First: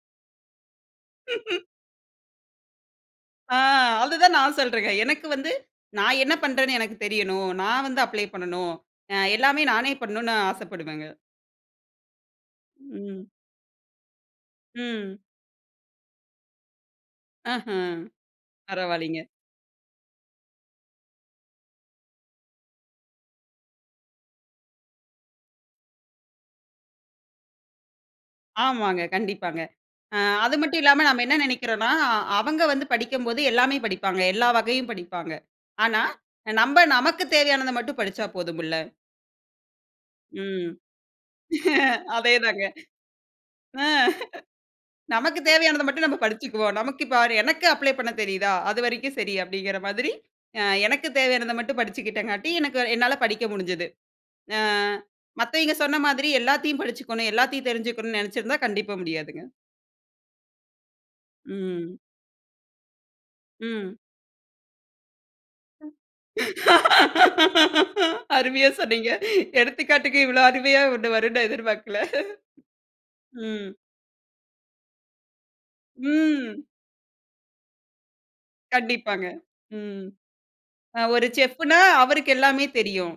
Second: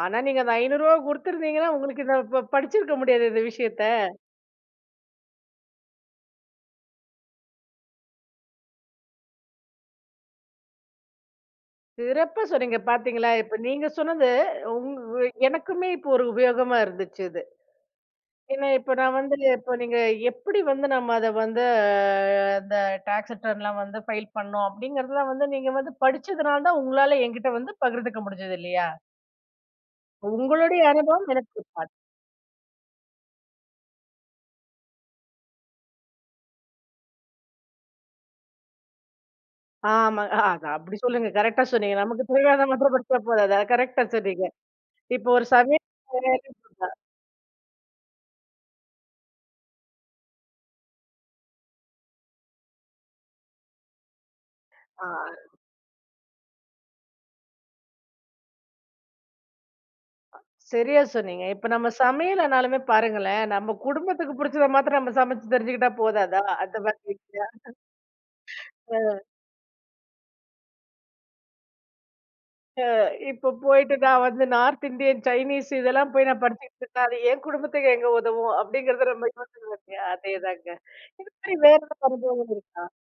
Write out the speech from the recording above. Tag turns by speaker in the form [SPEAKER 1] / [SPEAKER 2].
[SPEAKER 1] ஆனா நீங்க அந்த ரூ. 500 குடுத்துருந்தீங்கன்னா உங்களுக்கு இந்த ப ப படிச்சிருக்க முடியாது இந்த
[SPEAKER 2] ஆ
[SPEAKER 1] விஷயத்த.
[SPEAKER 2] அதுதான் நான் சொல்றங்க. எனக்கு வந்து நான் என்ன பண்றேனு எனக்குத் தெரியனும். நான் வந்து அப்ளை பண்ணணும். அ எல்லாமே நானே பண்ணணும் ஆசைப்படுவேன்ங்க.
[SPEAKER 1] சிறப்பா சொன்னீங்க
[SPEAKER 2] ம்.
[SPEAKER 1] பார்த்தீங்களா. இப்போ நீங்க சொன்னது, ம்.
[SPEAKER 2] ம்.
[SPEAKER 1] எனக்குமே இப்ப ஒரு உபயோகமாக இருந்துச்சி இது.
[SPEAKER 2] ஆஹ.
[SPEAKER 1] ஏன்னா, இப்போ நான்
[SPEAKER 2] பரவால்லிங்க.
[SPEAKER 1] வந்துங்க இப்போ நீங்க எப்படி வந்து நம்ம அதை வந்து இந்த டாக்ஸ் ரிட்டர்ன்லாம் வந்து ஃபைல் பண்ணோம் அப்படிங்கிறதுலாம் வந்து நீங்க வந்து படிச்சதுனால தான் உங்களால என்கிட்ட வந்து பகிர்ந்துக்க முடிஞ்சுது. இல்லையா?
[SPEAKER 2] ஆமாங்க, கண்டிப்பாங்க. அ அது மட்டும்
[SPEAKER 1] உங்களுடைய
[SPEAKER 2] இல்லாம நாம்ப
[SPEAKER 1] அனுபவம்
[SPEAKER 2] என்ன
[SPEAKER 1] எனக்கு இருக்காது.
[SPEAKER 2] நினைக்கிறோம்னா, அவங்க வந்து படிக்கும்போது எல்லாமே படிப்பாங்க. எல்லா வகையும் படிப்பாங்க. ஆனா நம்ப நமக்குத் தேவையானதை மட்டும் படிச்சா போதுமுல்ல.
[SPEAKER 1] ஆமாங்க. அ அது
[SPEAKER 2] ம்.
[SPEAKER 1] அப்டி சொல்லுங்க, கரெக்ட்டா சொன்னிங்க. நமக்கு
[SPEAKER 2] அதேதாங்க.
[SPEAKER 1] தேவையாத
[SPEAKER 2] அ
[SPEAKER 1] மாத்தரம் படிச்சா போதாதா, கரெக்ட்டா சொன்னிங்க. இப்போ
[SPEAKER 2] நமக்குத்
[SPEAKER 1] ஒரு
[SPEAKER 2] தேவையானத
[SPEAKER 1] சமையல்
[SPEAKER 2] மட்டும் நம்ப படிச்சிக்குவோம்.
[SPEAKER 1] [unintelligible]
[SPEAKER 2] நமக்கு இப்போ எனக்கு அப்ள பண்ணத் தெரியுதா? அது வரைக்கும் சரி அப்படிங்கிற மாதிரி, அ எனக்கு தேவையானத மட்டும் படிச்சிகிட்டேன் காட்டி, எனக்கு என்னால படிக்க முடிஞ்சது. ஆ
[SPEAKER 1] ஆ,
[SPEAKER 2] மத்தவய்ங்க சொன்ன மாதிரி எல்லாத்தையும் படிச்சிக்கணும். எல்லாத்தையும் தெரிஞ்சுக்கணும்னு நெனைச்சிருந்தா, கண்டிப்பா முடியாதுங்க.
[SPEAKER 1] சரியா சொன்னிங்க. இப்போ நம்ப
[SPEAKER 2] ம்.
[SPEAKER 1] சமையல்ன்னாலுமே பாருங்களே, நம்ப
[SPEAKER 2] ம்.
[SPEAKER 1] குடும்பத்துக்கு பிடிச்சத மாத்திரம் நம்ப சமைச்சு தெரிஞ்சுக்கிட்டா போதாதா அந்த மாதிரி
[SPEAKER 2] அருமையா
[SPEAKER 1] [unintelligible] அ.
[SPEAKER 2] சொன்னிங்க. எடுத்துக்காட்டுக்கு இவ்வளோ அருமையா ஒண்ணு வரும்னு நான் எதிர்பார்க்கல.
[SPEAKER 1] அ இப்ப
[SPEAKER 2] ம்.
[SPEAKER 1] போயிட்டு நான் வந்து நார்த் இந்தியன், சைனீஸ் இதெல்லா போய் நான்
[SPEAKER 2] ம்.
[SPEAKER 1] படிச்சுகிட்டு இருந்தா அது என் குடும்பத்துக்கு எங்க உதவும் அப்படிங்கிறத
[SPEAKER 2] கண்டிப்பாங்க,
[SPEAKER 1] நம்ம யோசிக்கணும் இல்லயா,
[SPEAKER 2] ம்.
[SPEAKER 1] அதேதாங்க.
[SPEAKER 2] அ ஒரு
[SPEAKER 1] இது மாதிரி வேற
[SPEAKER 2] செஃப்னா
[SPEAKER 1] ஏதாவது
[SPEAKER 2] அவருக்கு
[SPEAKER 1] அனுபவம்
[SPEAKER 2] எல்லாமே
[SPEAKER 1] இருக்கா?
[SPEAKER 2] தெரியும்.